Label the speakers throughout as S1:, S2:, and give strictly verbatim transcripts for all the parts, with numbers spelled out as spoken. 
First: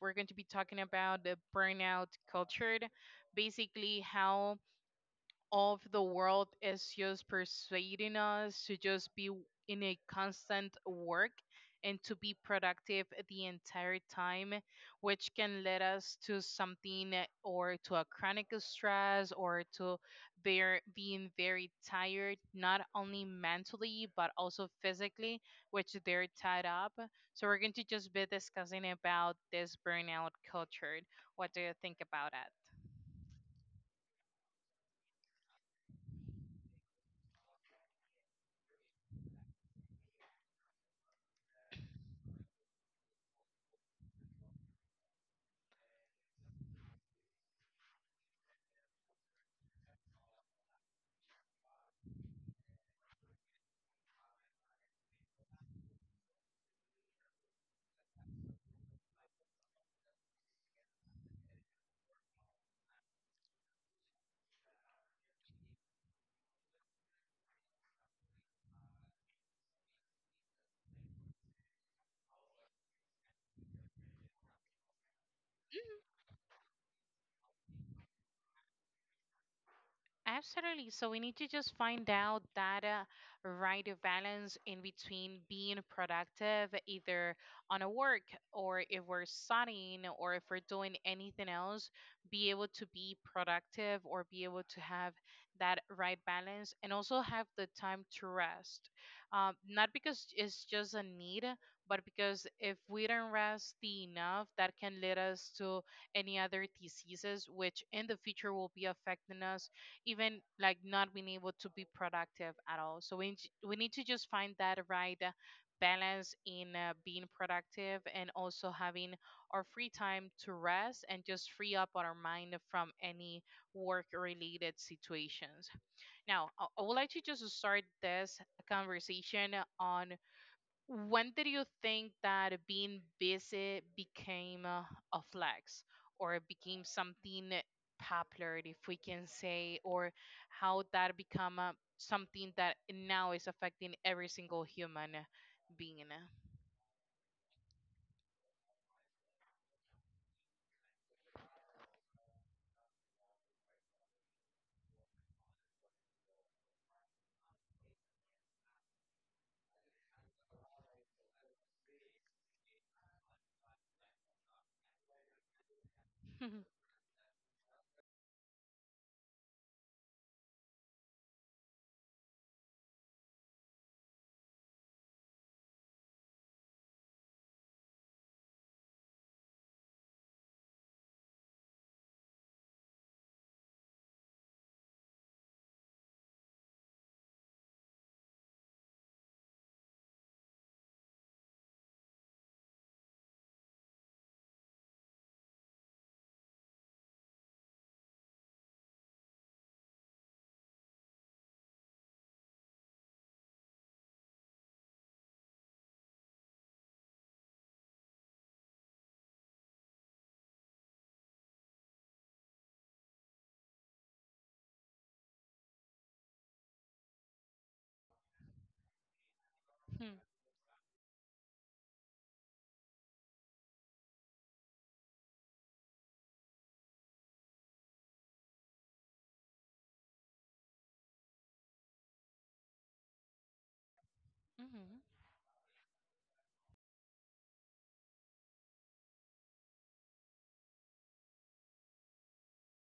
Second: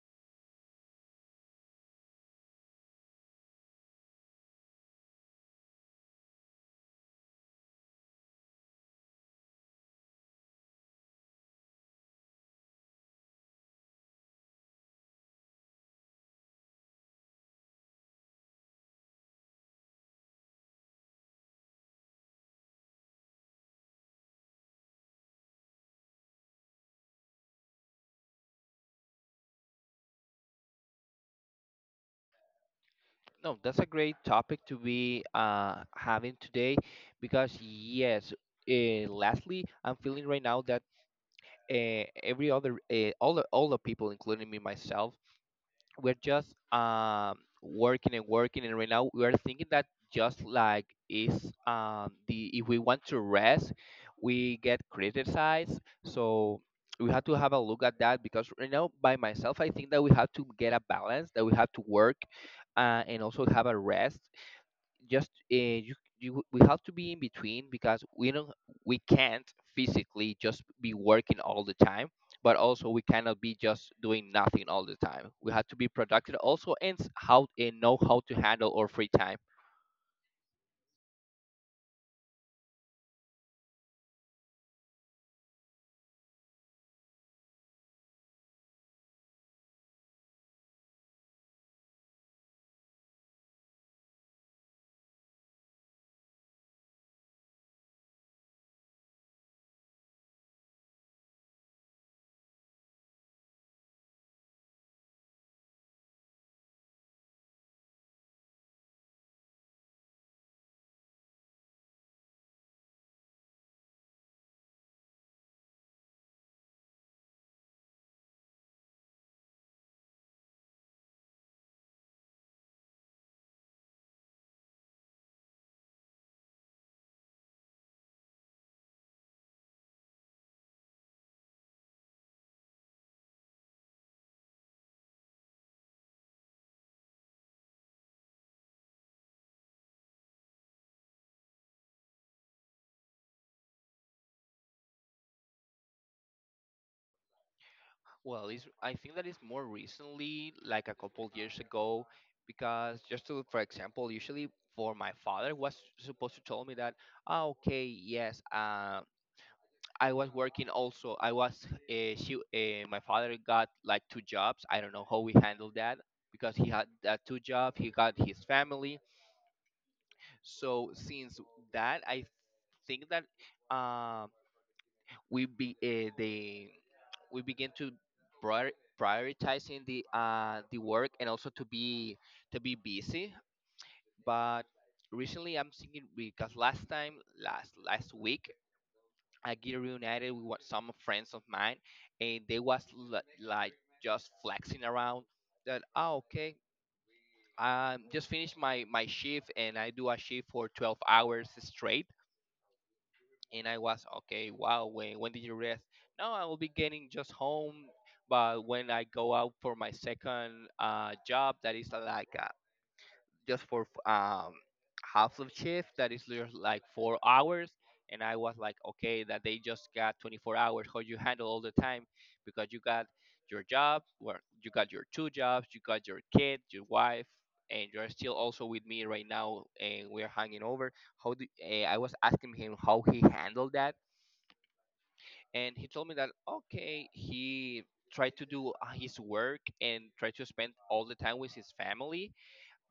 S1: We're going to be talking about the burnout culture, basically how of the world is just persuading us to just be w- in a constant work and to be productive the entire time, which can lead us to something uh, or to a chronic stress or to bear, being very tired, not only mentally but also physically, which they're tied up. So we're going to just be discussing about this burnout culture. What do you think about it?
S2: No, that's a great topic to be uh, having today because yes, uh, lastly, I'm feeling right now that uh, every other uh, all the, all the people, including me myself, we're just um, working and working, and right now we are thinking that just like is um, the if we want to rest we get criticized. So we have to have a look at that, because right now by myself I think that we have to get a balance: that we have to work uh, and also have a rest. Just uh, you, you we have to be in between, because we don't, we can't physically just be working all the time, but also we cannot be just doing nothing all the time. We have to be productive also, and s- how and know how to handle our free time.
S1: Absolutely. So we need to just find out that uh, right balance in between being productive, either on a work or if we're studying or if we're doing anything else, be able to be productive or be able to have that right balance and also have the time to rest. Um, not because it's just a need, but because if we don't rest the enough, that can lead us to any other diseases, which in the future will be affecting us, even like not being able to be productive at all. So we j- we need to just find that right uh, balance in uh, being productive and also having our free time to rest and just free up our mind from any work related situations. Now, I I would like to just start this conversation on, when did you think that being busy became a, a flex, or it became something popular, if we can say, or how that become a, something that now is affecting every single human being?
S2: well it's, I think that is more recently, like a couple years ago, because just to for example usually for my father was supposed to tell me that ah, okay, yes, um I was working also. I was uh, she uh, my father got like two jobs. I don't know how we handled that, because he had that two job. He got his family. So since that, I think that um we be uh, the we begin to prior- prioritizing the uh the work, and also to be, to be busy. But recently, I'm thinking, because last time, last last week I get reunited with what some friends of mine, and they was l- like just flexing around that. Oh, okay. I just finished my my shift, and I do a shift for twelve hours straight. And I was okay. Wow. When when did you rest? No, I will be getting just home. But when I go out for my second uh, job, that is uh, like uh, just for um half of shift, that is just like four hours. And I was like okay, that they just got twenty-four hours, how you handle all the time, because you got your job, well, you got your two jobs, you got your kid, your wife, and you're still also with me right now and we're hanging over. How do uh, I was asking him how he handled that.
S1: Mhm.
S2: And he told me that okay, he tried to do uh, his work and tried to spend all the time with his family.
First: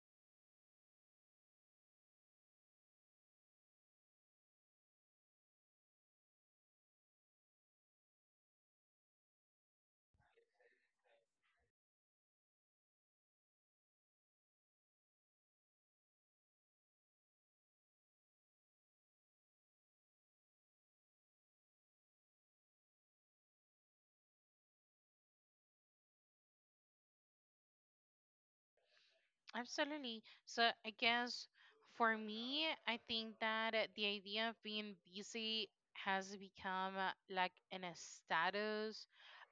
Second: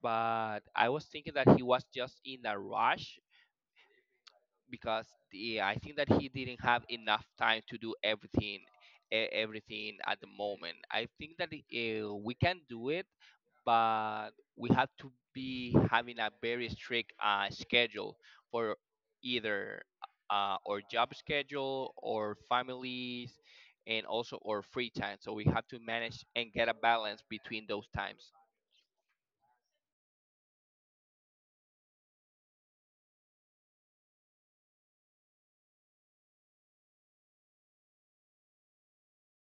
S2: But I was thinking that he was just in a rush, because the, I think that he didn't have enough time to do everything, e- everything at the moment. I think that uh, we can do it, but we have to be having a very strict uh, schedule for either uh, our job schedule or families, and also our free time. So we have to manage and get a balance between those times.
S1: Absolutely. So I guess for me, I think that uh, the idea of being busy has become uh, like an a status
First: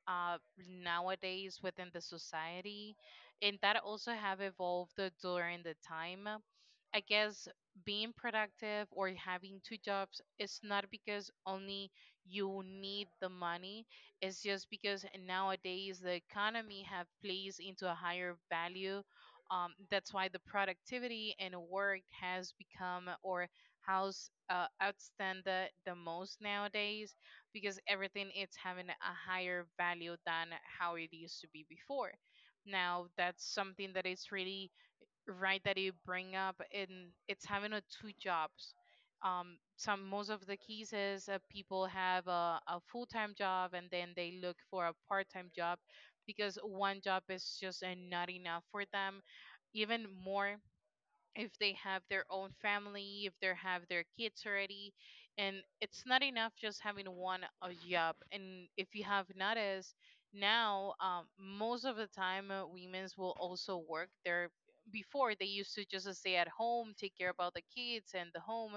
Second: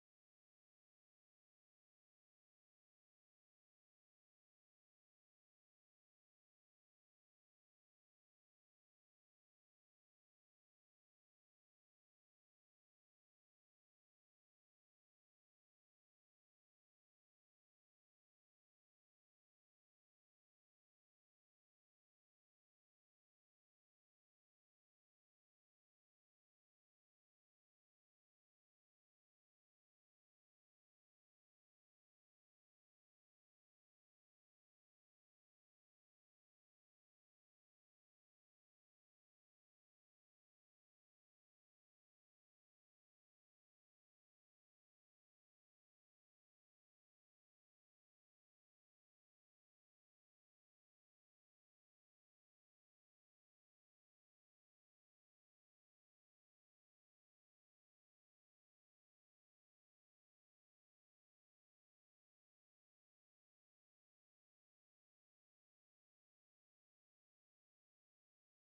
S1: uh, nowadays within the society, and that also have evolved uh, during the time. I guess being productive or having two jobs is not because only you need the money. It's just because nowadays the economy have placed into a higher value, um, that's why the productivity in work has become, or how's uh, outstand the, the most nowadays, because everything it's having a higher value than how it used to be before. Now, that's something that is really right that you bring up, and it's having a two jobs, um some most of the cases, uh, people have a, a full-time job and then they look for a part-time job because one job is just uh, not enough for them, even more if they have their own family, if they have their kids already, and it's not enough just having one uh, job. And if you have noticed, now um, most of the time uh, women's will also work. There before they used to just uh, stay at home, take care about the kids and the home,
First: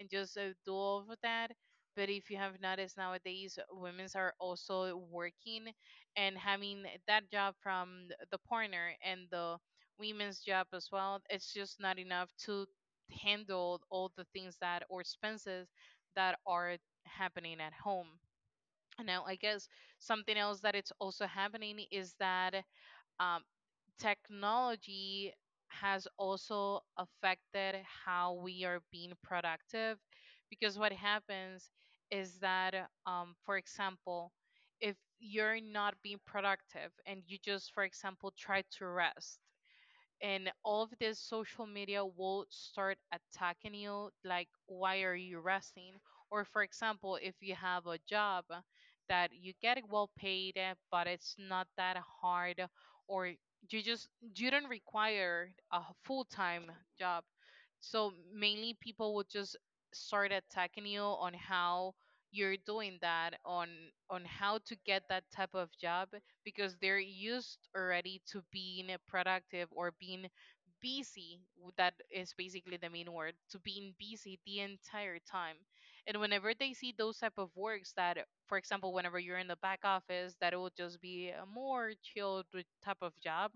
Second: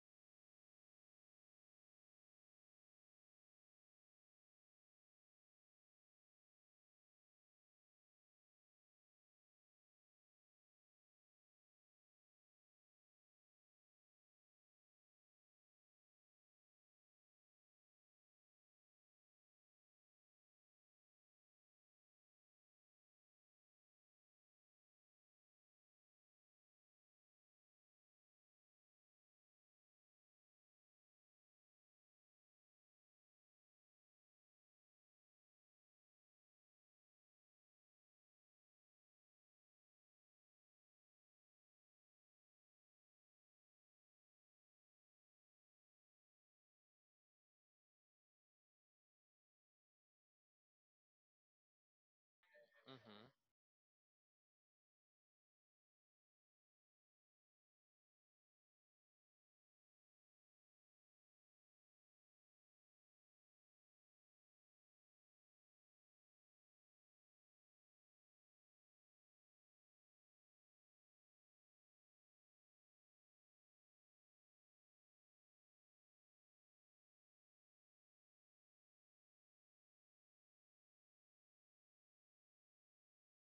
S1: and just uh, do all of that. But if you have noticed nowadays, women's are also working, and having that job from the partner and the women's job as well. It's just not enough to handle all the things that or expenses that are happening at home. Now, I guess something else that it's also happening is that um, technology has also affected how we are being productive, because what happens is that, um, for example, if you're not being productive and you just, for example, try to rest, and all of this social media will start attacking you like why are you resting, or for example if you have a job that you get well paid, eh, but it's not that hard, or you just you don't require a full-time job, so mainly people would just start attacking you on how you're doing that, on on how to get that type of job, because they're used already to being productive or being busy. w- That is basically the main word, to being busy the entire time. And whenever they see those type of works that, for example, whenever you're in the back office, that it will just be a more chilled with type of job,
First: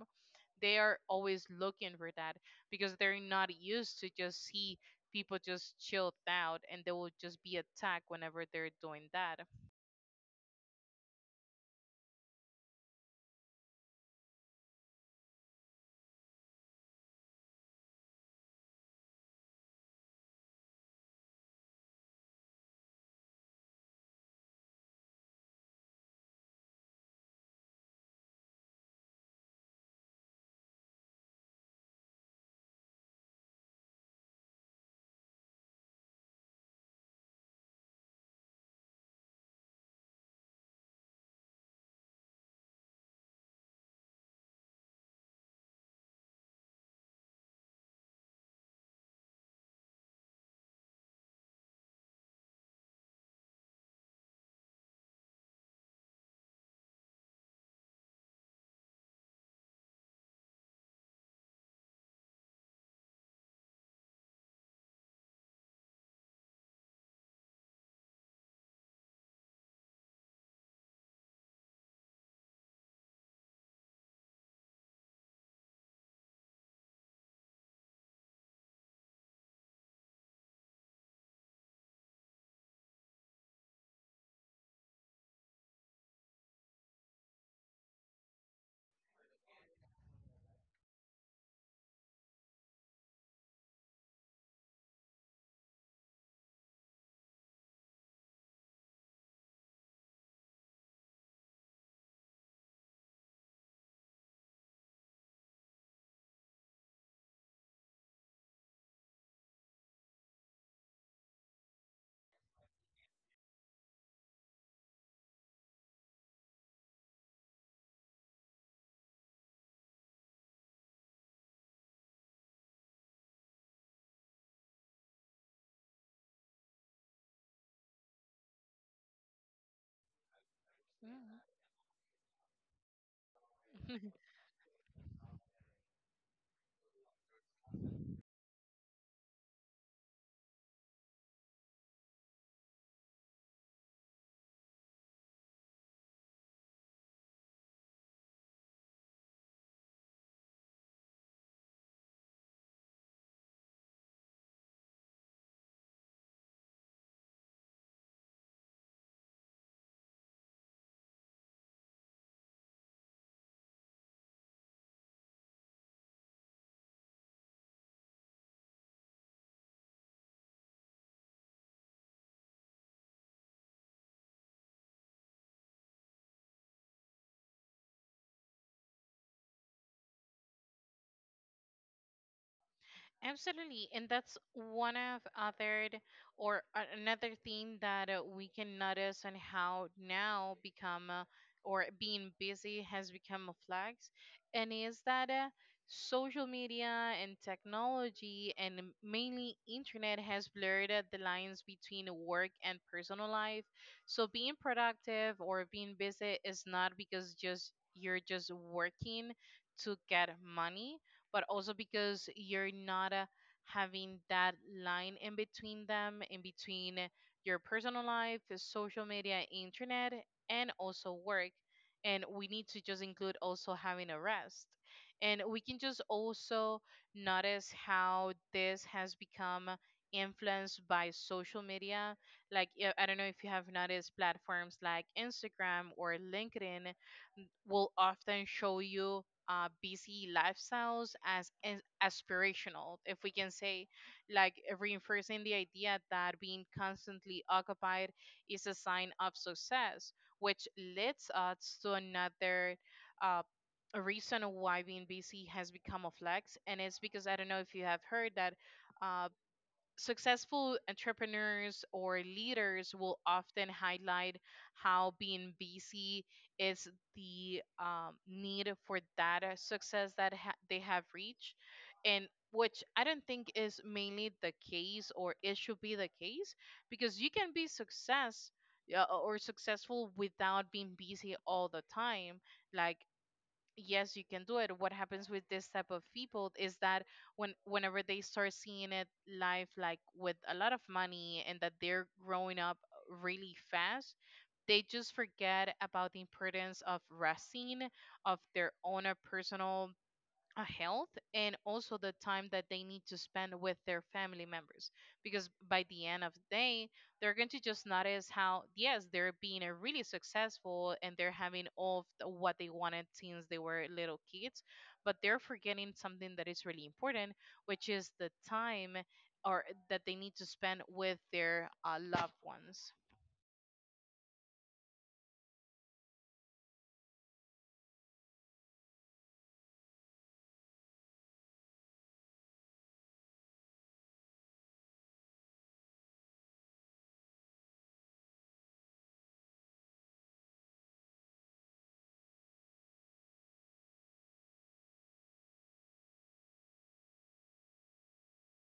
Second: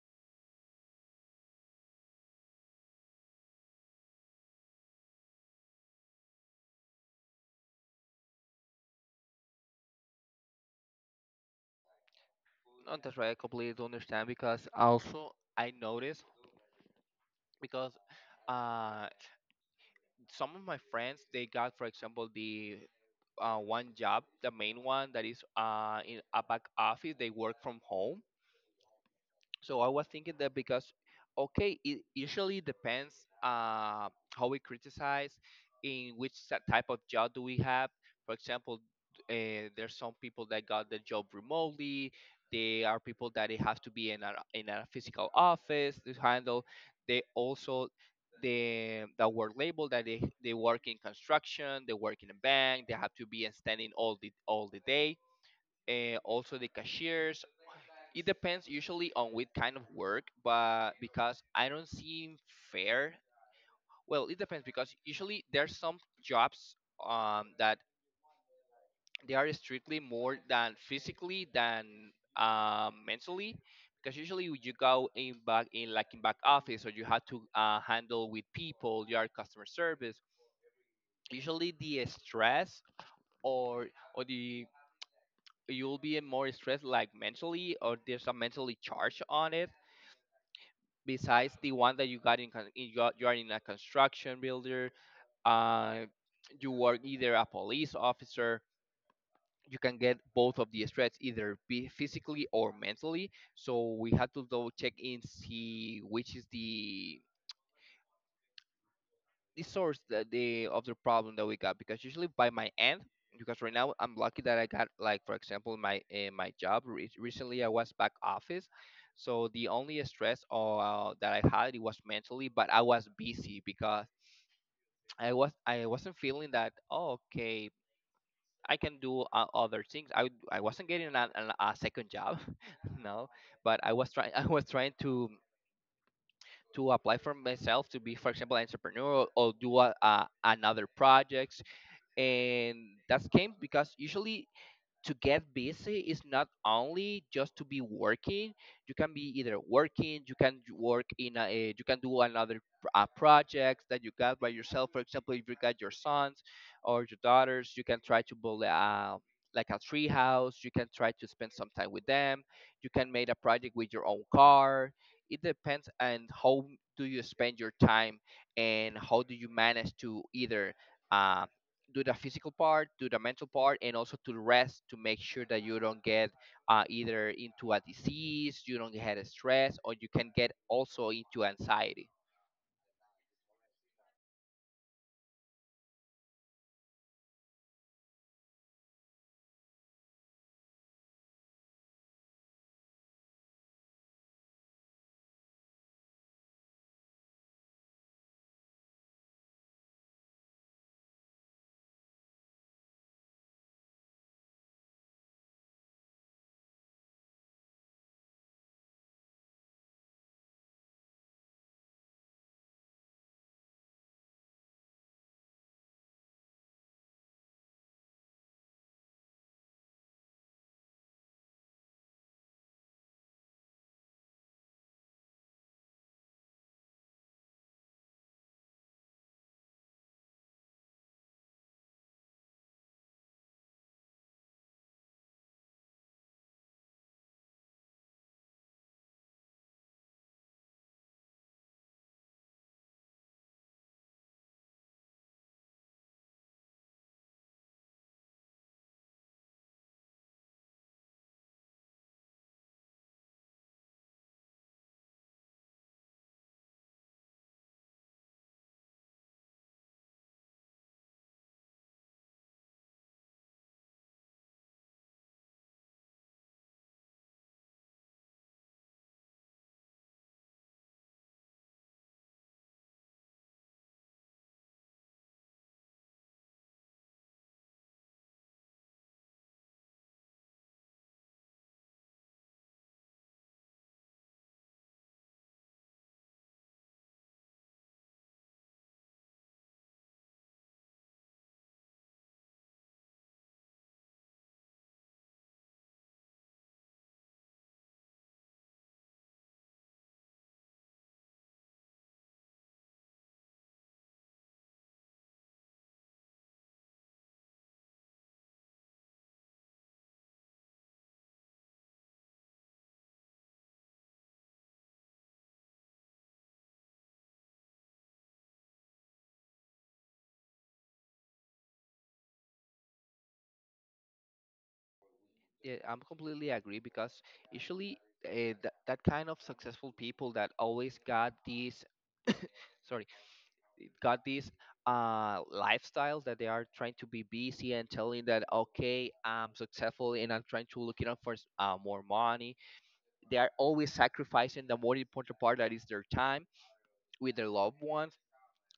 S1: they are always looking for that, because they're not used to just see people just chilled out, and they will just be attacked whenever they're doing that.
S2: No, that's right. I completely understand, because also I noticed, because uh, some of my friends they got, for example, the uh, one job, the main one, that is uh, in a back office. They work from home. So I was thinking that because, okay, it usually depends uh, how we criticize, in which sa- type of job do we have. For example, uh, there's some people that got the job remotely. They are people that it has to be in a in a physical office to handle. They also the the work label, that they, they work in construction, they work in a bank, they have to be standing all the all the day. Uh, also the cashiers, it depends usually on what kind of work. But because I don't seem fair. Well, it depends, because usually there's some jobs um, that they are strictly more than physically than um, mentally. Because usually you go in back in like in back office, or you have to uh, handle with people, you are customer service. Usually the stress, or or the you'll be more stressed, like mentally, or there's a mentally charge on it, besides the one that you got in, con- in you, are, you are in a construction builder, uh, you are either a police officer, you can get both of the stress, either be physically or mentally. So we had to go check in, see which is the the source that the of the problem that we got. Because usually by my end, because right now I'm lucky that I got, like for example my uh, my job re- recently I was back office, so the only stress uh, that I had, it was mentally. But I was busy because I was I wasn't feeling that oh, okay, I can do uh, other things. I w- I wasn't getting a an, a second job. No, but I was trying, I was trying to to apply for myself to be, for example, an entrepreneur, or do a, uh, another project. And that's came because usually to get busy is not only just to be working. You can be either working, you can j- work in a eh, you can do another pr- uh, projects that you got by yourself. For example, if you got your sons or your daughters, you can try to build a like a tree house, you can try to spend some time with them, you can make a project with your own car. It depends on how do you spend your time, and how do you manage to either um, do the physical part, do the mental part, and also to rest, to make sure that you don't get uh, either into a disease, you don't get a stress, or you can get also into anxiety.
S1: Absolutely, and that's one of other or a- another thing that uh, we can notice on how now become uh, or being busy has become a flex, and is that uh, social media and technology and m- mainly internet has blurred uh, the lines between work and personal life. So being productive or being busy is not because just you're just working to get money, but also because you're not uh, having that line in between them, in between your personal life, social media, internet, and also work. And we need to just include also having a rest. And we can just also notice how this has become influenced by social media. Like, yeah, I don't know if you have noticed platforms like Instagram or LinkedIn will often show you uh, busy lifestyles as, as aspirational, if we can say, like reinforcing the idea that being constantly occupied is a sign of success, which leads us to another uh, reason why being busy has become a flex. And it's because I don't know if you have heard that. Uh, Successful entrepreneurs or leaders will often highlight how being busy is the um, need for that uh, success that ha- they have reached, and which I don't think is mainly the case, or it should be the case, because you can be success uh, or successful without being busy all the time. Like, yes you can do it. What happens with this type of people is that when whenever they start seeing it live, like with a lot of money, and that they're growing up really fast, they just forget about the importance of resting, of their own uh, personal uh, health, and also the time that they need to spend with their family members, because by the end of the day they're going to just notice how yes they're being a really successful and they're having all of the- what they wanted since they were little kids, but they're forgetting something that is really important, which is the time or that they need to spend with their uh, loved ones.
S2: Yeah, I'm completely agree, because usually uh, that that kind of successful people that always got these, sorry, got these uh lifestyles, that they are trying to be busy and telling that okay, I'm successful and I'm trying to look it up for s- uh, more money, they are always sacrificing the more important part, that is their time with their loved ones.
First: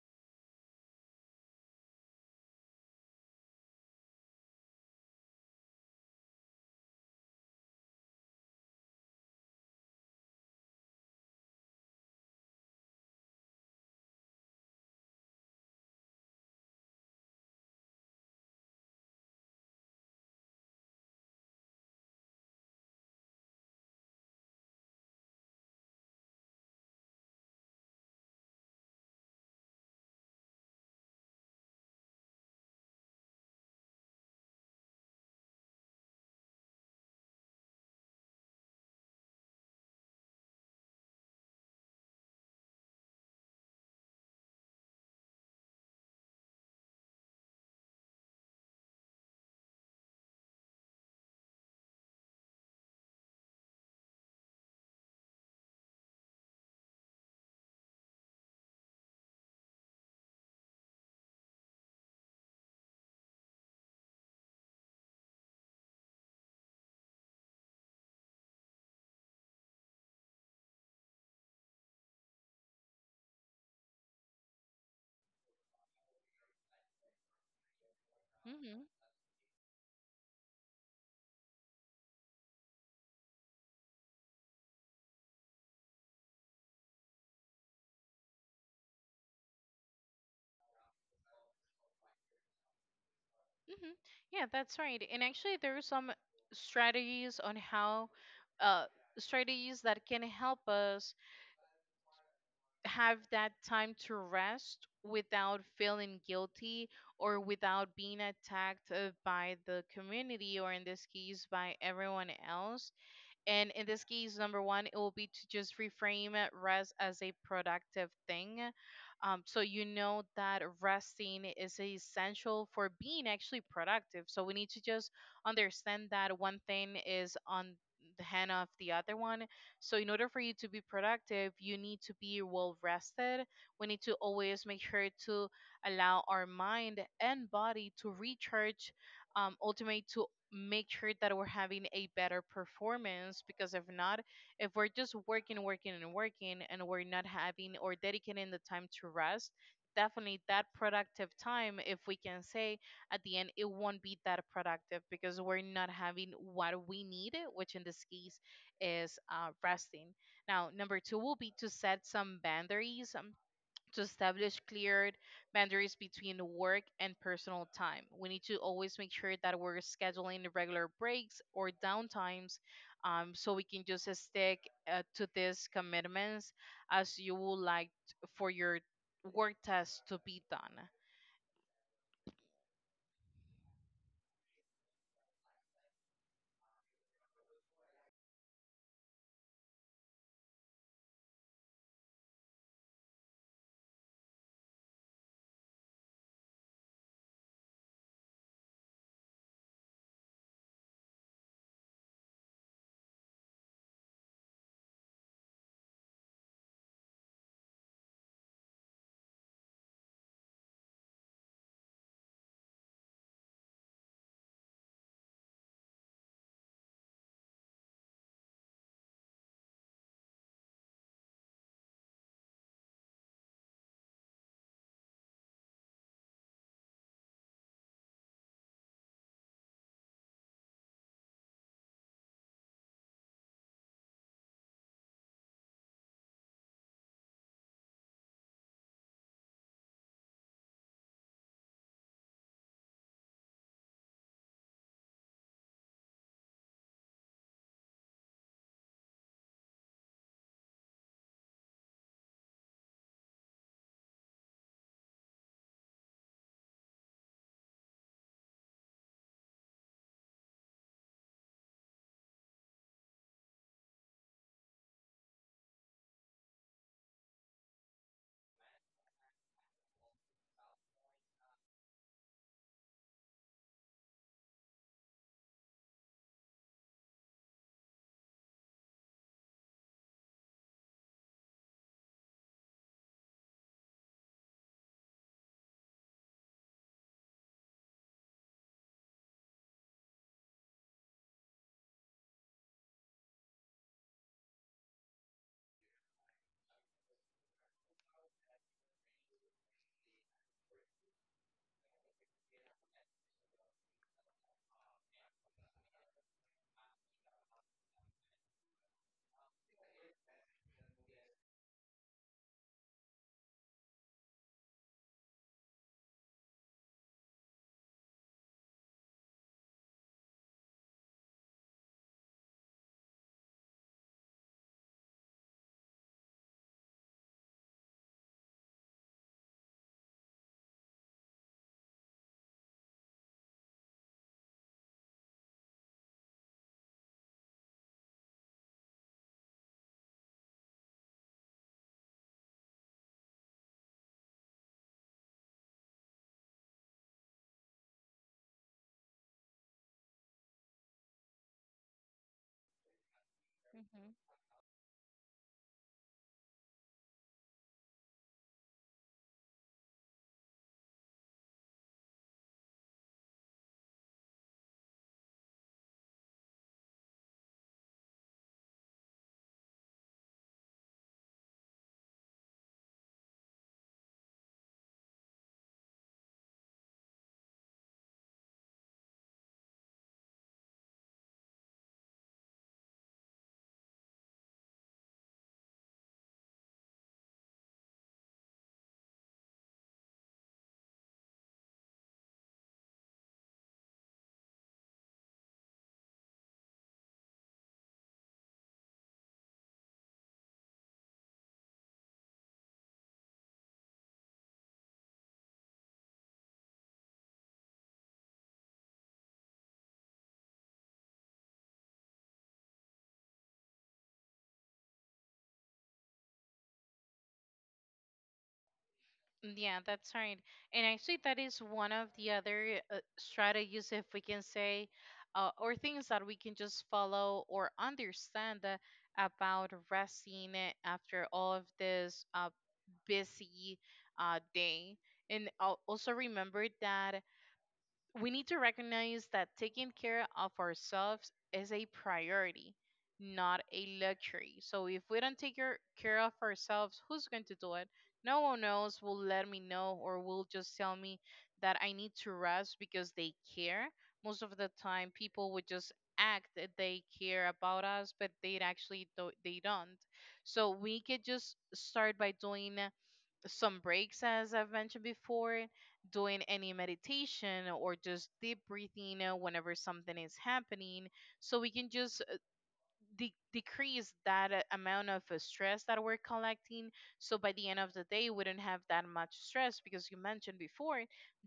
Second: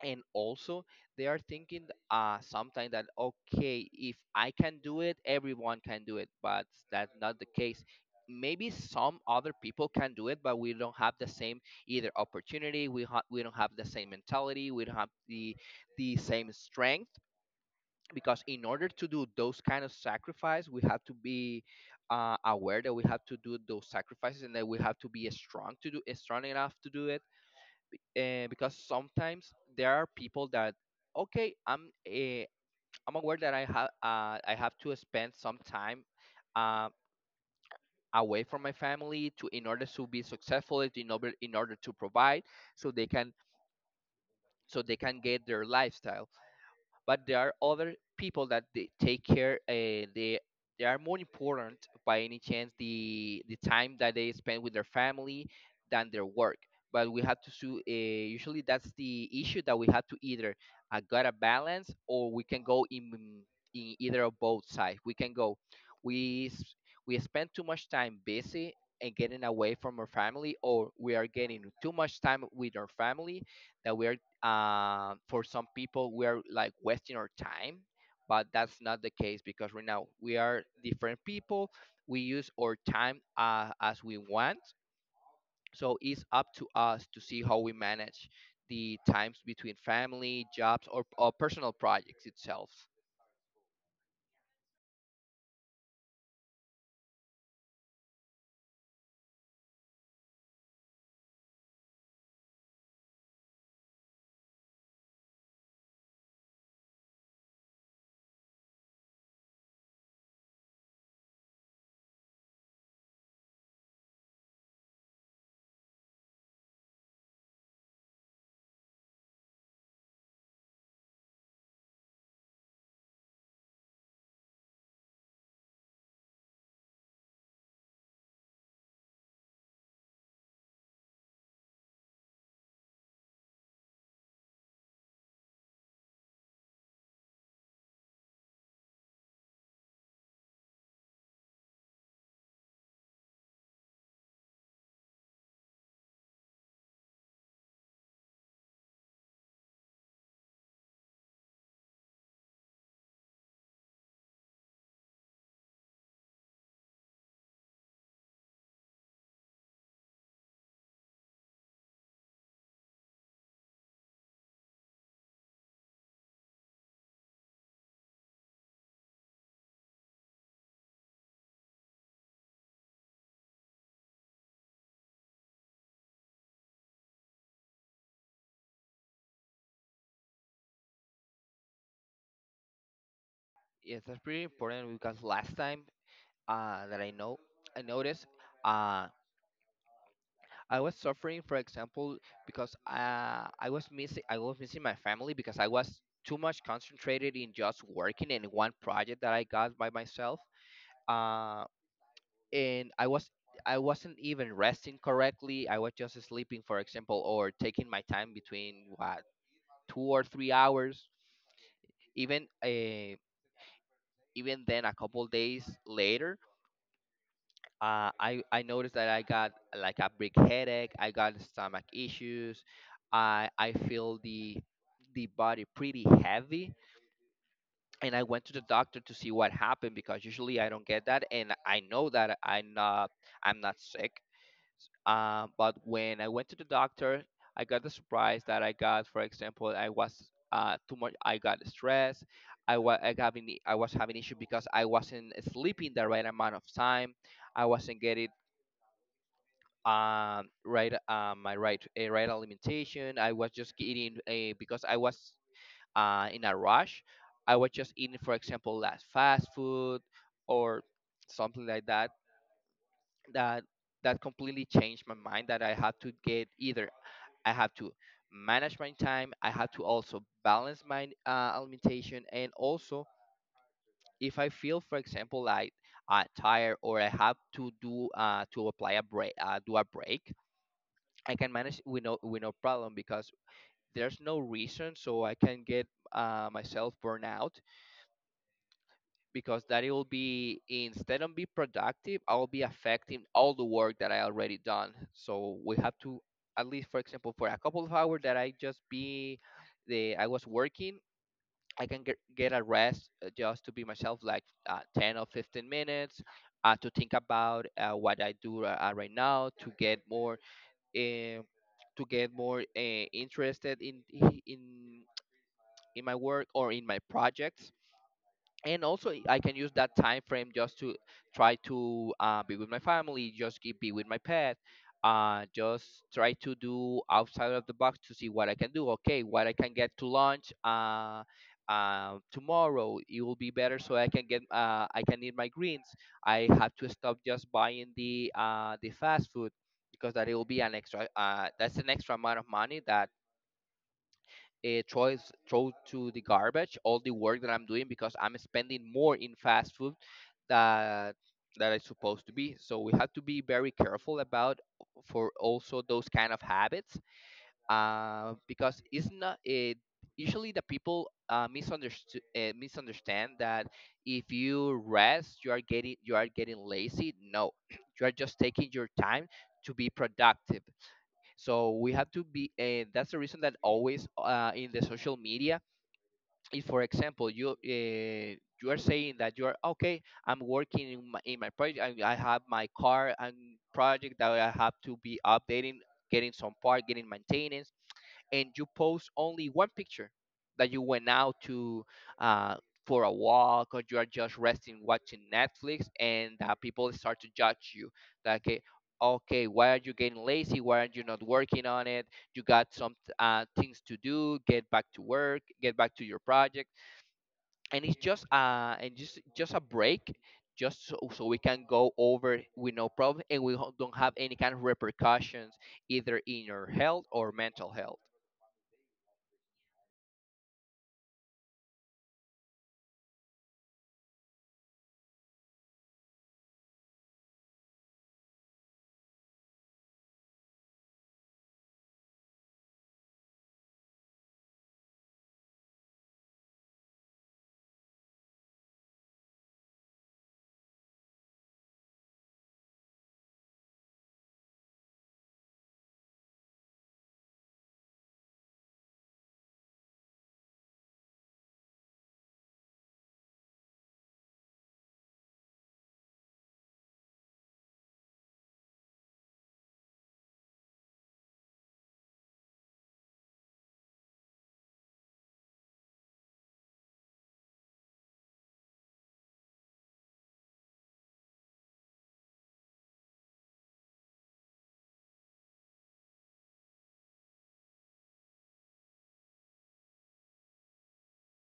S2: And also they are thinking uh sometimes that okay, if I can do it, everyone can do it. But that's not the case. Maybe some other people can do it, but we don't have the same either opportunity, we ha- we don't have the same mentality, we don't have the the same strength. Because in order to do those kind of sacrifice, we have to be uh, aware that we have to do those sacrifices, and that we have to be strong to do, strong enough to do it. Uh, because sometimes there are people that okay, i'm uh, I'm aware that i have uh, I have to spend some time uh, away from my family to, in order to be successful, in order in order to provide, so they can, so they can get their lifestyle. But there are other people that they take care, and they they are more important, by any chance, the the time that they spend with their family, than their work. But we have to sue uh, usually that's the issue, that we have to either uh, got a balance, or we can go in in either of both sides we can go, we s- we spend too much time busy and getting away from our family, or we are getting too much time with our family, that we are uh, for some people we are like wasting our time. But that's
S1: Mm-hmm.
S2: not the case, because right now we are different people. We use our time uh, as we want. So it's up to us to see how we manage the times between family, jobs, or, or personal projects itself.
S1: hmm Yeah, that's right. And actually, there are some strategies on how, uh, strategies that can help us have that time to rest without feeling guilty or without being attacked uh, by the community, or in this case by everyone else. And in this case, number one, it will be to just reframe it, rest as a productive thing. Um, so you know that resting is essential for being actually productive. So we need to just understand that one thing is on the hand of the other one. So in order for you to be productive, you need to be well rested. We need to always make sure to allow our mind and body to recharge, um, ultimate to make sure that we're having a better performance, because if not, if we're just working working and working and we're not having or dedicating the time to rest, definitely that productive time, if we can say, at the end it won't be that productive because we're not having what we need, which in this case is uh, resting. Now, number two will be to set some boundaries. Um, to establish clear boundaries between work and personal time. We need to always make sure that we're scheduling the regular breaks or downtimes, um, so we can just stick uh, to these commitments as you would like t- for your work tasks to be done.
S2: Yes, that's pretty important, because last time uh, that I know I noticed uh, I was suffering, for example, because uh, I was missing I was missing my family because I was too much concentrated in just working in one project that I got by myself. Uh, and I was I wasn't even resting correctly. I was just sleeping, for example, or taking my time between what, two or three hours. Even uh, even then, a couple days later, uh, I I noticed that I got like a big headache. I got stomach issues. I I feel the the body pretty heavy, and I went to the doctor to see what happened, because usually I don't get that, and I know that I'm not, I'm not sick. Uh, but when I went to the doctor, I got the surprise that I got. For example, I was uh, too much. I got stressed. I was I having I was having issue because I wasn't sleeping the right amount of time. I wasn't getting um right um my right a right alimentation. I was just eating a because I was uh in a rush. I was just eating, for example, last fast food or something like that. That that completely changed my mind, that I had to get either I have to manage my time. I have to also balance my uh, alimentation, and also, if I feel, for example, like, uh, tired, or I have to do, uh, to apply a break, uh, do a break I can manage with no with no problem, because there's no reason so I can get uh, myself burned out. Because that, it will be instead of be productive, I'll be affecting all the work that I already done. So we have to, at least, for example, for a couple of hours that I just be the I was working. I can get, get a rest, uh, just to be myself, like, uh, ten or fifteen minutes, uh, to think about, uh, what I do, uh, uh, right now, to get more uh, to get more uh, interested in in in my work or in my projects. And also I can use that time frame just to try to uh, be with my family, just keep- be with my pet, uh, just try to do outside of the box to see what I can do. Okay, what I can get to lunch, uh, uh, tomorrow it will be better, so I can get uh, I can eat my greens. I have to stop just buying the uh, the fast food, because that, it will be an extra, uh, that's an extra amount of money that, uh, throw, is- throw to the garbage all the work that I'm doing, because I'm spending more in fast food that that is supposed to be. So we have to be very careful about, for also those kind of habits, uh, because it's not it. Usually, the people uh, misunderstand uh, misunderstand that if you rest, you are getting you are getting lazy. No, you are just taking your time to be productive. So we have to be, and that's the reason that always, uh, in the social media, if, for example, you uh, you are saying that you are okay, I'm working in my, in my project. I, I have my car and project that I have to be updating, getting some part, getting maintenance, and you post only one picture that you went out to, uh, for a walk, or you are just resting watching Netflix, and uh, people start to judge you, like, okay, okay, why are you getting lazy, why are you not working on it, you got some uh, things to do, get back to work, get back to your project. And it's just, uh and just just a break, just so, so we can go over with no problem, and we ho- don't have any kind of repercussions either in your health or mental health.
S1: Mm, yeah, that's right. And actually, that is one of the other uh, strategies, if we can say, uh, or things that we can just follow or understand uh, about resting uh, after all of this uh, busy uh, day. And I'll also remember that we need to recognize that taking care of ourselves is a priority, not a luxury. So if we don't take your, care of ourselves, who's going to do it? No one else will let me know or will just tell me that I need to rest because they care. Most of the time, people would just act that they care about us, but they actually do- they don't. So we could just start by doing some breaks, as I've mentioned before, doing any meditation or just deep breathing uh, whenever something is happening so we can just de- decrease that uh, amount of uh, stress that we're collecting. So by the end of the day, we don't have that much stress because you mentioned before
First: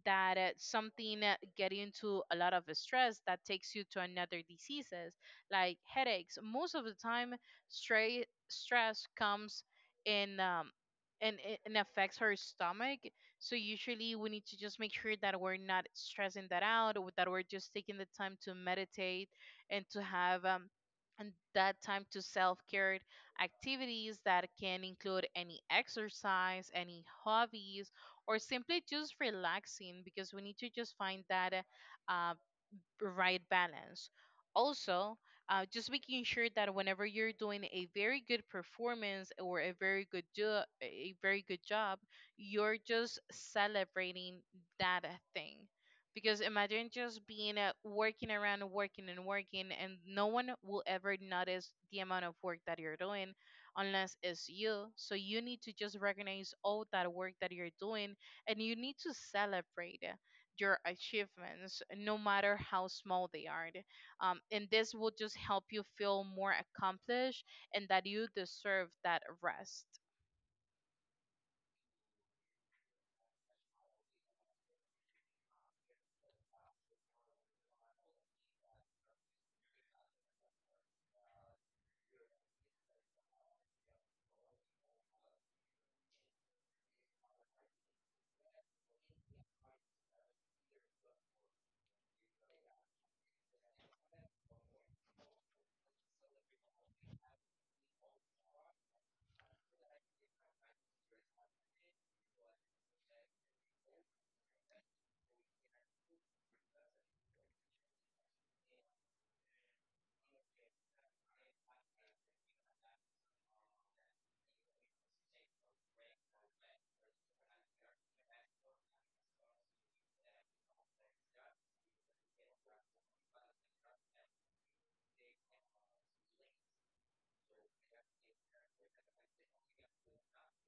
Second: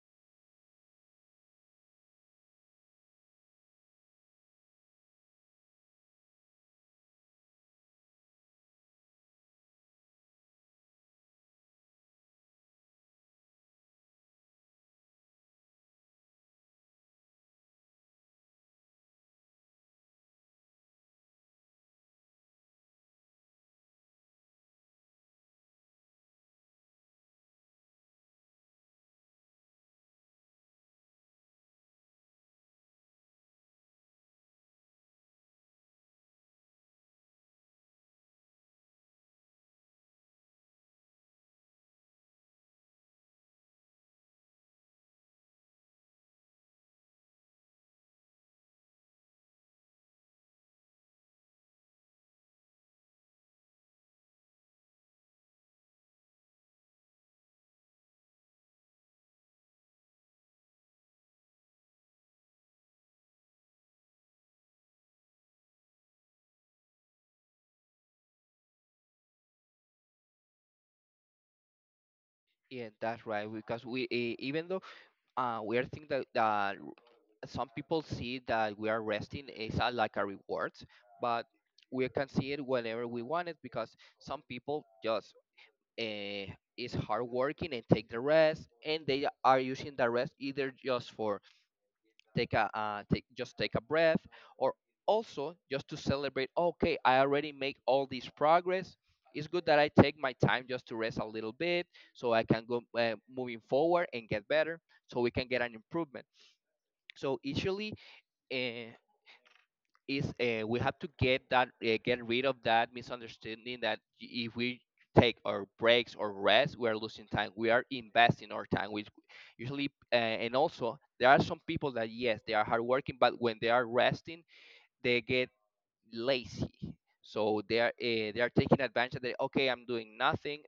S1: that uh, something uh, get into a lot of uh, stress that takes you to another diseases like headaches. Most of the time, stray stress comes in. Um, and it and affects our stomach. So usually we need to just make sure that we're not stressing that out, or that we're just taking the time to meditate and to have um, and that time to self-care activities that can include any exercise any hobbies or simply just relaxing because we need to just find that uh, right balance. Also, uh, just making sure that whenever you're doing a very good performance or a very good jo- a very good job, you're just celebrating that uh, thing. Because imagine just being uh, working around, working and working, and no one will ever notice the amount of work that you're doing unless it's you. So you need to just recognize all that work that you're doing and you need to celebrate your achievements, no matter how small they are. Um, and this will just help you feel more accomplished and that you deserve that rest.
S2: Yeah, that's right. Because we, eh, even though, uh, we are thinking that, that some people see that we are resting is a, like a reward, but we can see it whenever we want it, because some people just uh, is hard working and take the rest, and they are using the rest either just for take a uh, take just take a breath, or also just to celebrate, okay, I already make all this progress. It's good that I take my time just to rest a little bit, so I can go uh, moving forward and get better, so we can get an improvement. So usually, uh, is uh, we have to get that uh, get rid of that misunderstanding, that y- if we take our breaks or rest, we are losing time, we are investing our time, which, usually, uh, and also there are some people that, yes, they are hardworking, but when they are resting, they get lazy, so they are uh, they are taking advantage of that. Okay, I'm doing nothing.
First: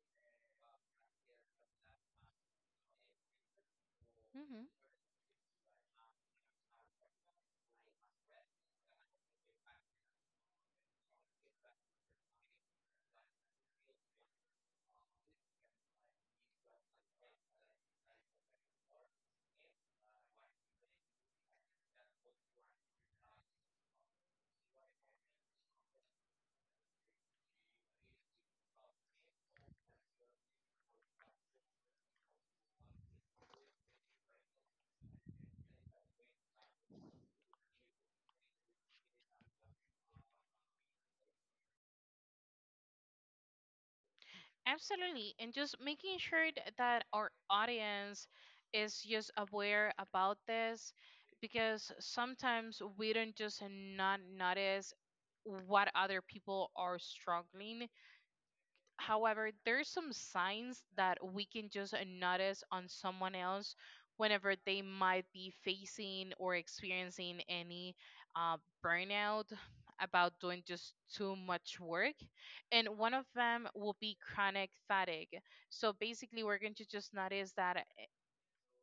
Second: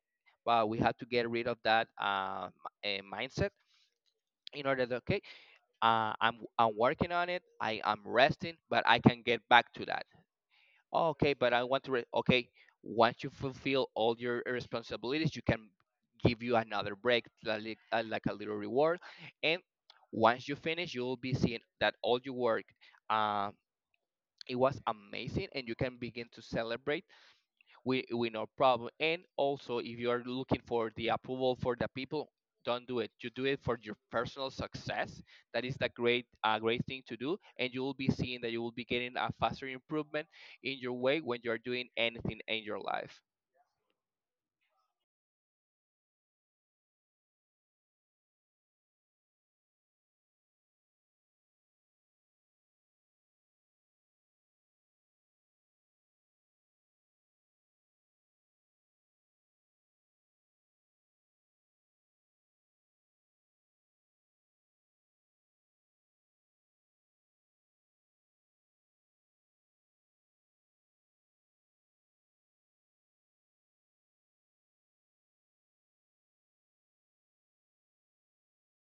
S2: But we have to get rid of that uh, m- uh, mindset, in
S1: Mm-hmm.
S2: order that, okay, uh, I'm I'm working on it. I am resting, but I can get back to that. Oh, okay, but I want to. Re- okay, once you fulfill all your responsibilities, you can give you another break, like, uh, like a little reward. And once you finish, you'll be seeing that all your work, um, it was amazing, and you can begin to celebrate, we we no problem. And also, if you are looking for the approval for the people, don't do it. You do it for your personal success. That is the great uh, great thing to do, and you will be seeing that you will be getting a faster improvement in your way when you are doing anything in your life.
S1: Absolutely. And just making sure th- that our audience is just aware about this because sometimes we don't just not notice what other people are struggling. However, there's some signs that we can just notice on someone else whenever they might be facing or experiencing any uh, burnout about doing just too much work. And one of them will be chronic fatigue. So basically, we're going to just notice that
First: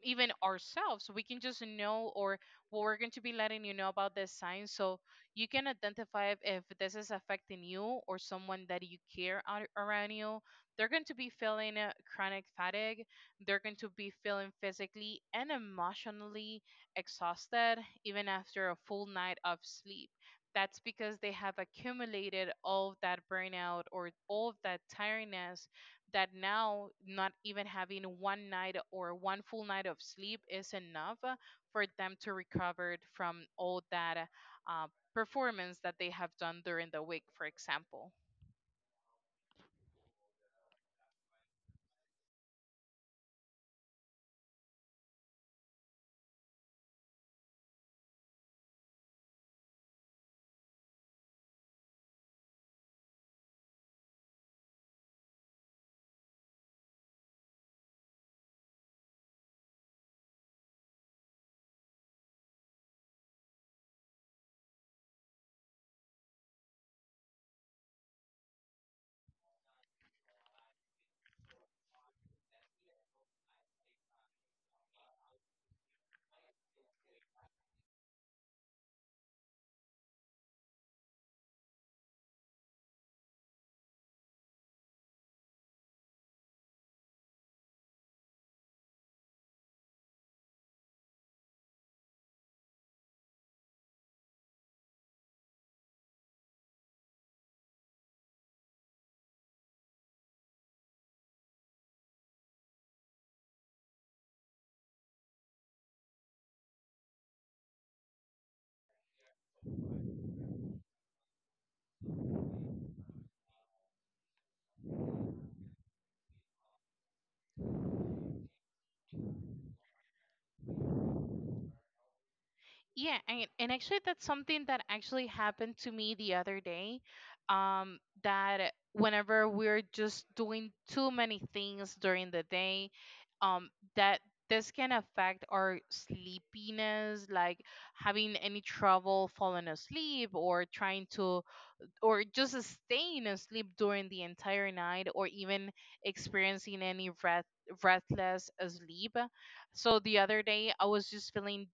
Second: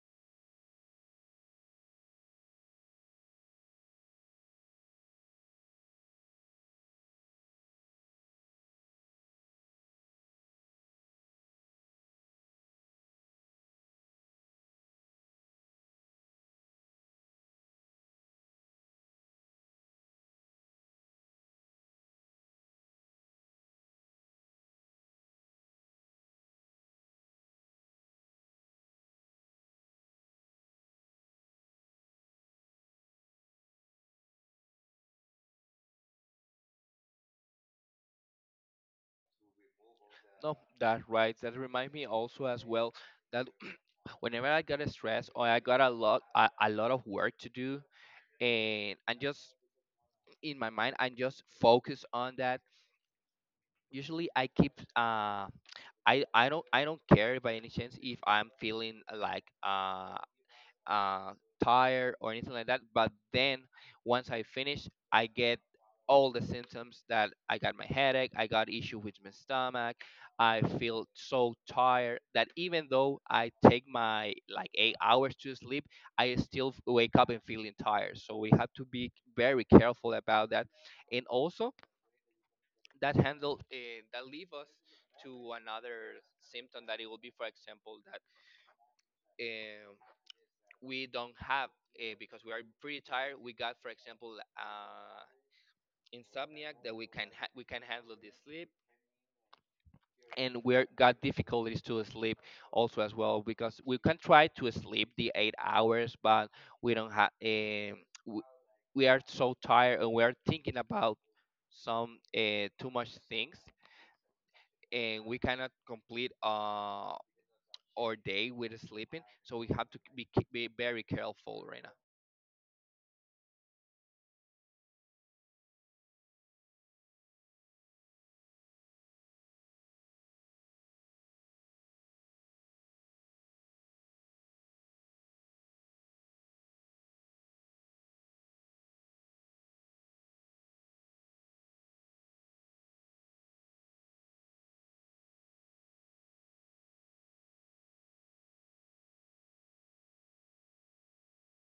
S1: even ourselves. We can just know or what we're going to be letting you know about this sign so you can identify if this is affecting you or someone that you care ar- around you. They're going to be feeling uh, chronic fatigue. They're going to be feeling physically and emotionally exhausted even after a full night of sleep. That's because they have accumulated all of that burnout or all of that tiredness that now not even having one night or one full night of sleep is enough uh, for them to recover from all that uh, performance that they have done during the week, for example.
S2: No, that right. That remind me also as well that whenever I got stressed or I got a lot, a, a lot of work to do, and I'm just in my mind, I'm just focused on that. Usually, I keep uh I I don't I don't care by any chance if I'm feeling, uh, like, uh uh tired or anything like that. But then once I finish, I get all the symptoms that I got my headache, I got issue with my stomach, I feel so tired that, even though I take my like eight hours to sleep, I still wake up and feeling tired. So we have to be very careful about that. And also that handle, uh, that leave us to another symptom that it will be, for example, that, um, we don't have, uh, because we are pretty tired, we got, for example, uh, insomnia, that we can ha- we can handle the sleep, and we are got difficulties to sleep, also as well because we can try to sleep the eight hours but we don't have, um, we, we are so tired and we are thinking about some uh, too much things, and we cannot complete, uh, or day with sleeping. So we have to be be very careful right now.
S1: Yeah, and, and actually that's something that actually happened to me the other day. Um, that whenever we're just doing too many things during the day, um, that this can affect our sleepiness, like having any trouble falling asleep or trying to or just staying asleep during the entire night or even experiencing any breath breathless sleep. So the other day I was just feeling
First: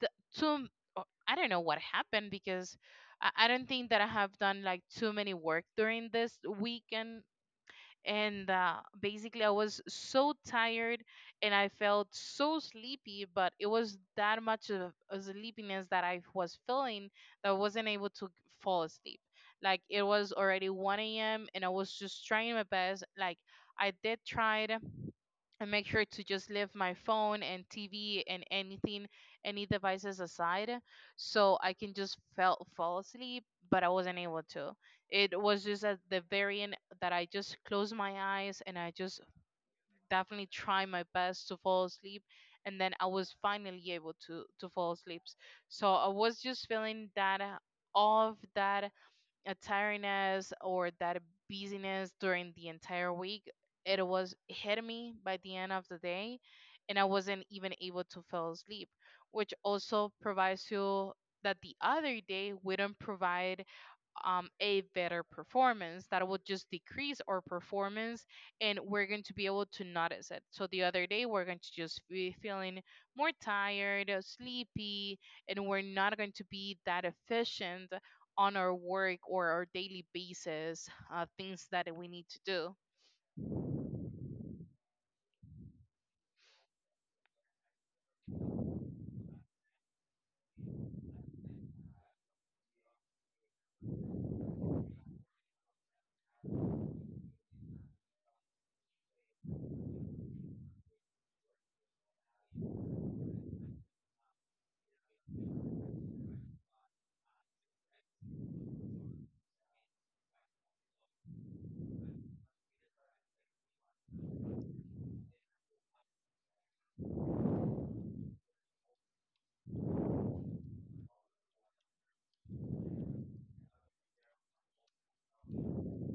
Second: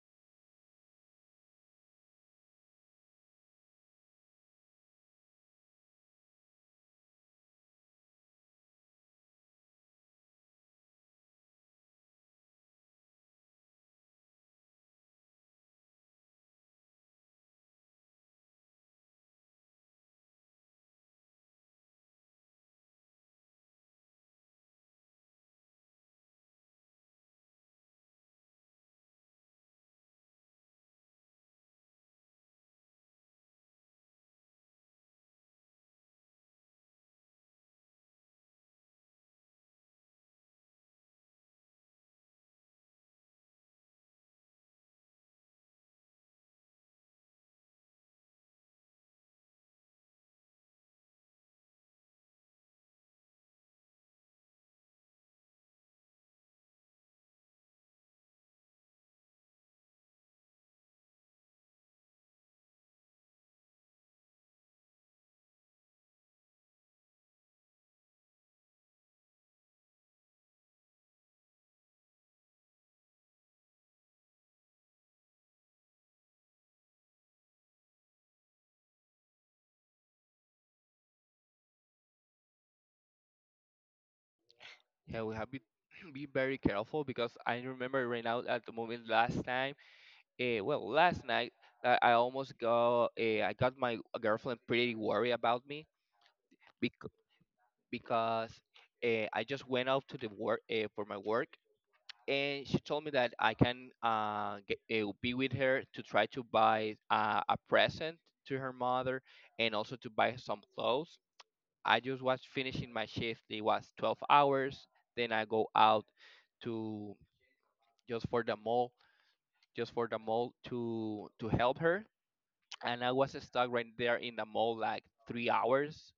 S1: the, too uh, I don't know what happened because I, I don't think that I have done like too many work during this weekend and uh, basically I was so tired and I felt so sleepy, but it was that much of a sleepiness that I was feeling that I wasn't able to fall asleep. Like it was already one a m and I was just trying my best. Like I did try to and make sure to just leave my phone and tv and anything, any devices aside, so I can just felt fall asleep, but I wasn't able to. It was just at the very end that I just closed my eyes and I just definitely tried my best to fall asleep. And then I was finally able to, to fall asleep. So I was just feeling that uh, all of that uh, tiredness or that busyness during the entire week. It was hit me by the end of the day, and I wasn't even able to fall asleep, which also provides you that the other day we don't provide um, a better performance that will just decrease our performance, and we're going to be able to notice it. So the other day we're going to just be feeling more tired, uh, sleepy, and we're not going to be that efficient on our work or our daily basis uh, things that we need to
S2: Yeah, we have to be very careful because I remember right now at the moment last time. Uh, well, last night, I, I almost got uh, I got my girlfriend pretty worried about me, bec- because, uh, I just went out to the work, uh, for my work. And she told me that I can, uh, get, uh, be with her to try to buy, uh, a present to her mother, and also to buy some clothes. I just was finishing my shift. It was twelve hours. Then I go out to, just for the mall, just for the mall, to to help her. And I was stuck right there in the mall like three hours.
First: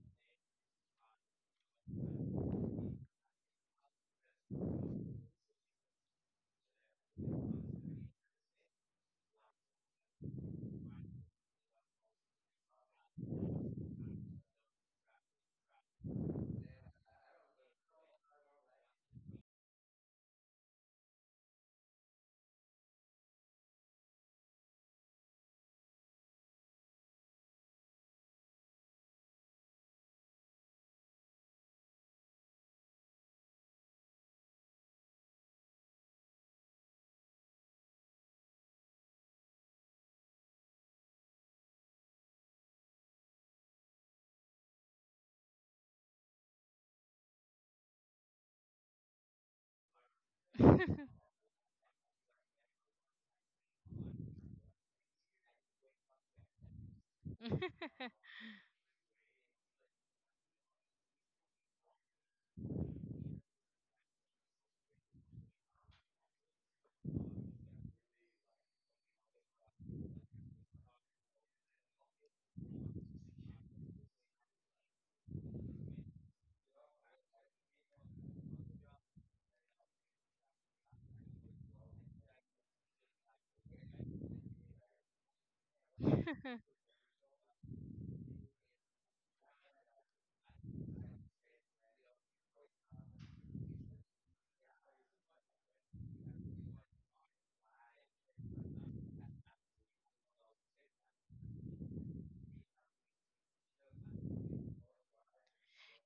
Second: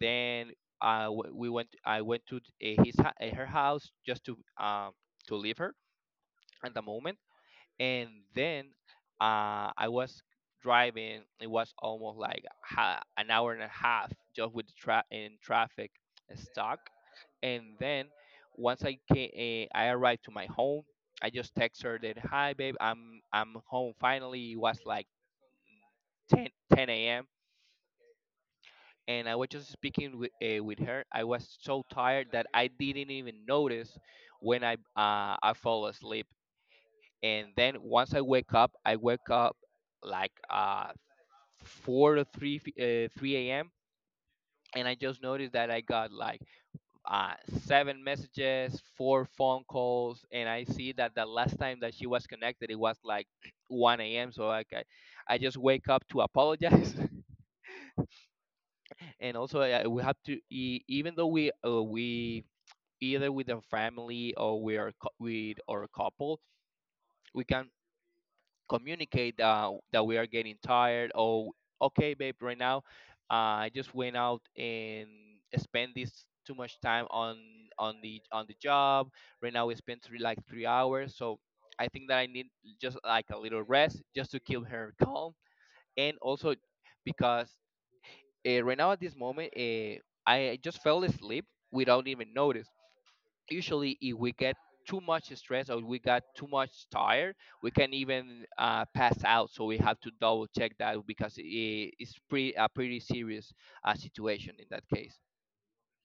S2: Then I w- we went. I went to, uh, his hou- uh, her house, just to, um to leave her at the moment. And then, uh, I was driving. It was almost like, ha- an hour and a half, just with the tra- in traffic, stuck. And then once I came, uh, I arrived to my home. I just text her that, "Hi, babe, I'm I'm home finally." It was like ten ten a.m., and I was just speaking with uh, with her. I was so tired that I didn't even notice when I uh, I fall asleep. And then once I wake up, I wake up like, uh, four or three f- uh, three a.m., and I just noticed that I got like, uh, seven messages, four phone calls, and I
S1: do.
S2: see that the last time that she was connected, it was like one a m. So like I, I just wake up to apologize, and also, uh, we have to, e- even though we uh, we either with a family, or we are cou- with or a couple, we can communicate that that we are getting tired, or, okay babe, right now, uh, I just went out and spent this too much time on on the on the job. Right now we spent three, like, three hours, so I think that I need just like a little rest, just to keep her calm. And also, because uh, right now at this moment, uh, I just fell asleep without even notice. Usually, if we get too much stress or we got too much tired, we can even uh, pass out, so we have to double check that, because i- it's pretty a pretty serious uh, situation in that case.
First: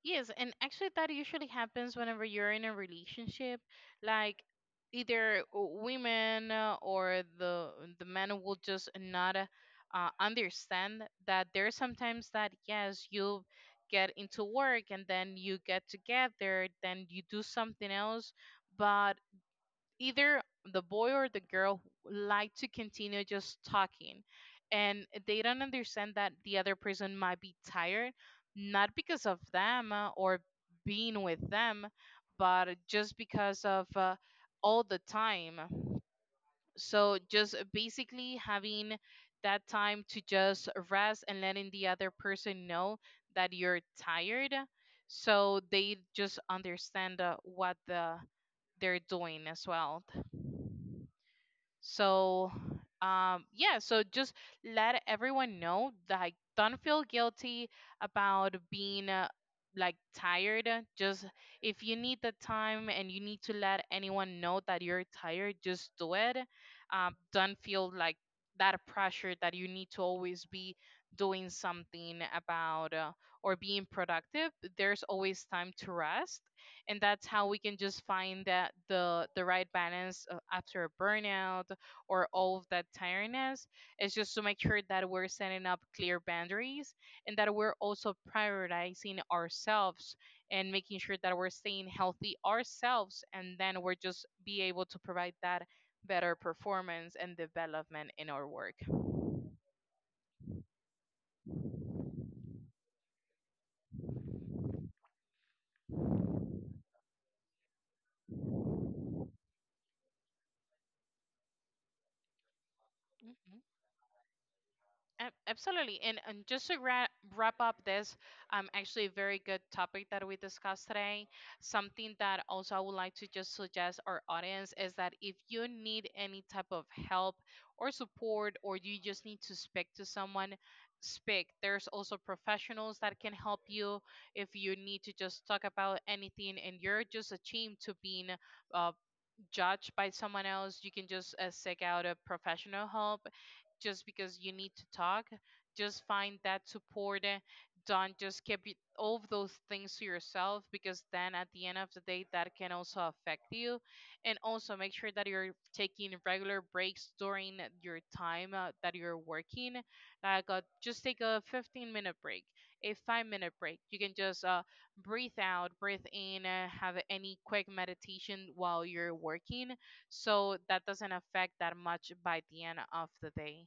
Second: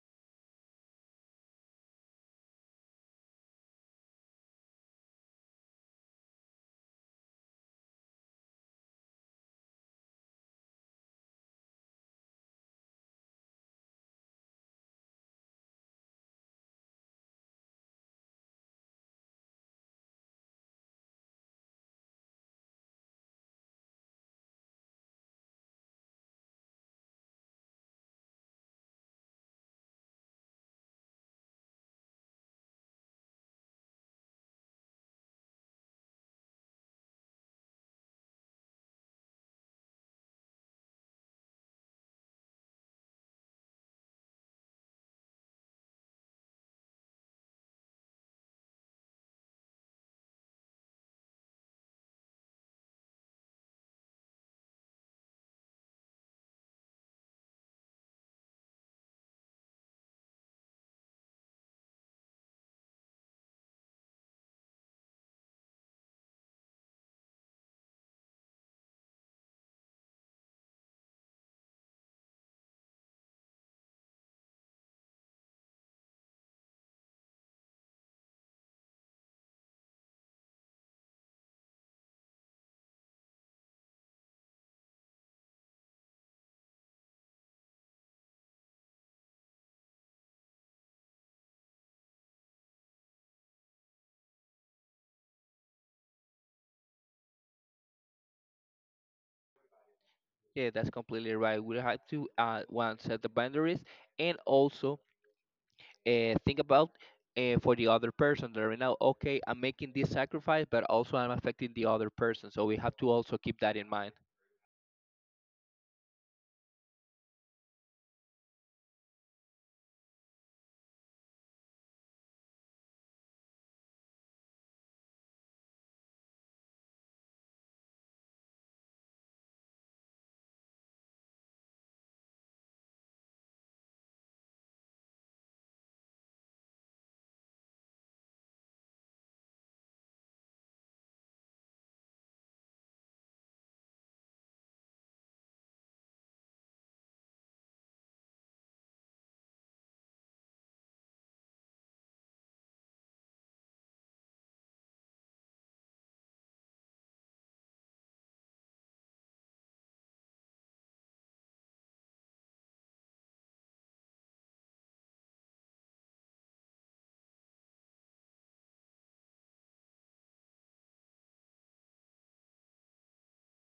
S1: Yes, and actually, that usually happens whenever you're in a relationship. Like, either w- women uh, or the the men will just not uh, uh, understand that there's sometimes that yes, you get into work and then you get together, then you do something else, but either the boy or the girl like to continue just talking and they don't understand that the other person might be tired, not because of them uh, or being with them, but just because of uh, all the time. So just basically having that time to just rest and letting the other person know that you're tired, so they just understand uh, what the they're doing as well. So, um, yeah, so just let everyone know that, like, don't feel guilty about being uh, like tired. Just if you need the time and you need to let anyone know that you're tired, just do it. Um, don't feel like that pressure that you need to always be doing something about uh, or being productive. There's always time to rest, and that's how we can just find that the the right balance uh, after a burnout or all of that tiredness is just to make sure that we're setting up clear boundaries and that we're also prioritizing ourselves and making sure that we're staying healthy ourselves and then we're just be able to provide that better performance and development in our work.
S2: Yeah, that's completely right. We have to, uh, one, set the boundaries, and also uh, think about, uh, for the other person, that right now, okay, I'm making this sacrifice, but also I'm affecting the other person, so we have to also keep that in mind.
S1: Ab- Absolutely. And, and just to wrap, wrap up this, um, actually a very good topic that we discussed today. Something that also I would like to just suggest our audience is that if you need any type of help or support, or you just need to speak to someone, speak. There's also professionals that can help you if you need to just talk about anything and you're just ashamed to being uh, judged by someone else. You can just uh, seek out a professional help just because you need to talk. Just find that support. uh, Don't just keep it, all of those things to yourself, because then at the end of the day, that can also affect you. And also make sure that you're taking regular breaks during your time uh, that you're working. Like uh, just take a fifteen minute break, a five minute break. You can just uh, breathe out, breathe in, uh, have any quick meditation while you're working so that doesn't affect that much by the end of the day.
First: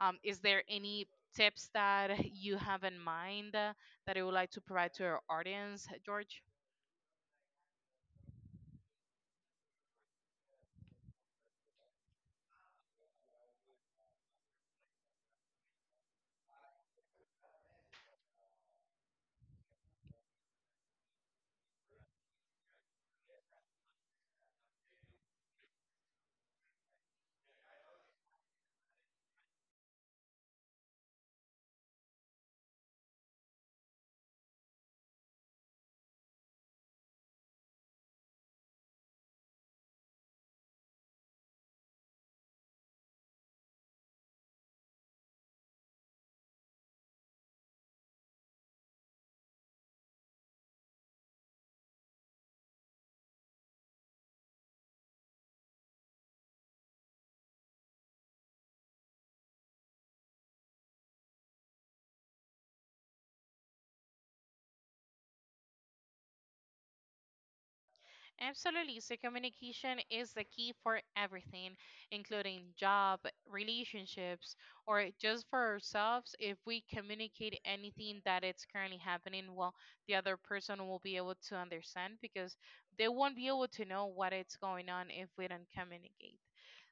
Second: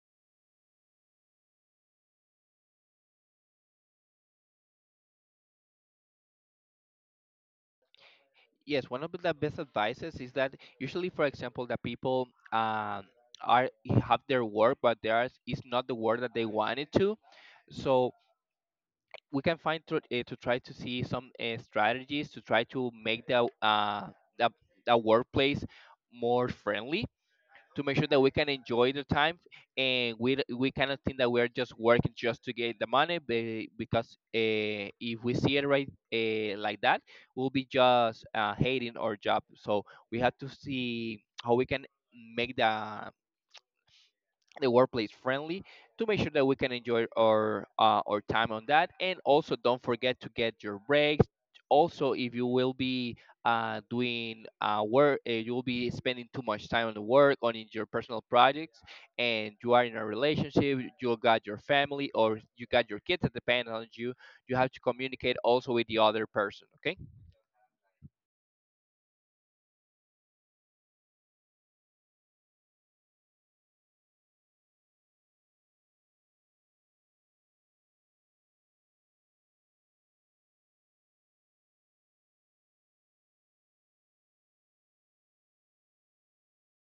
S1: Um, is there any tips that you have in mind uh, that you would like to provide to our audience, George?
S2: Yes, one of the best advices is that, usually, for example, that people, um, are have their work, but there is is not the work that they wanted to, so we can find to, uh, to try to see some uh, strategies to try to make the uh, the, the workplace more friendly, to make sure that we can enjoy the time, and we d- we cannot think that we're just working just to get the money, be- because, uh, if we see it right, uh, like that, we'll be just uh, hating our job, so we have to see how we can make the the workplace friendly, to make sure that we can enjoy our uh, our time on that, and also don't forget to get your breaks. Also, if you will be uh, doing uh, work, uh, you will be spending too much time on the work, on, in your personal projects, and you are in a relationship, you got your family, or you got your kids that depend on you you have to communicate also with the other person, okay.
S1: Absolutely. So, communication is the key for everything, including job, relationships, or just for ourselves. If we communicate anything that it's currently happening, well, the other person will be able to understand, because they won't be able to know what it's going on if we don't communicate.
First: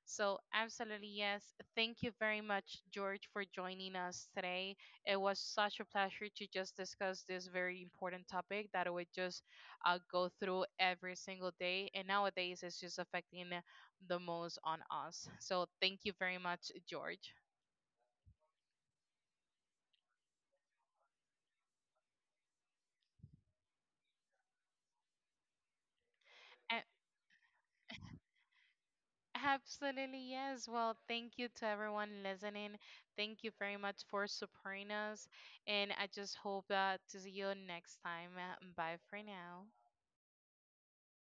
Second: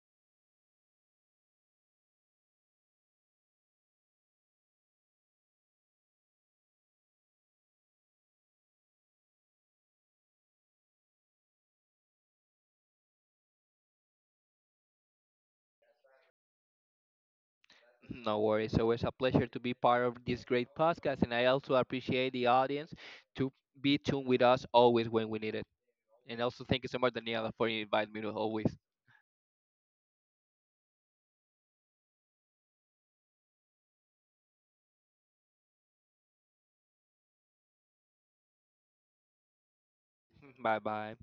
S1: So, absolutely, yes. Thank you very much, George, for joining us today. It was such a pleasure to just discuss this very important topic that we just uh, go through every single day. And nowadays, it's just affecting the most on us. So, thank you very much, George.
S2: No worries. Always a pleasure to be part of this great podcast, and I also appreciate the audience to be tuned with us always when we need it. And also,
S1: A-
S2: thank you so much, Daniela, for inviting me to always.
S1: Absolutely, yes. Well, thank you to everyone listening. Thank you very much for supporting us. And I just hope uh, to see you next time. Bye for now.
S2: Bye bye.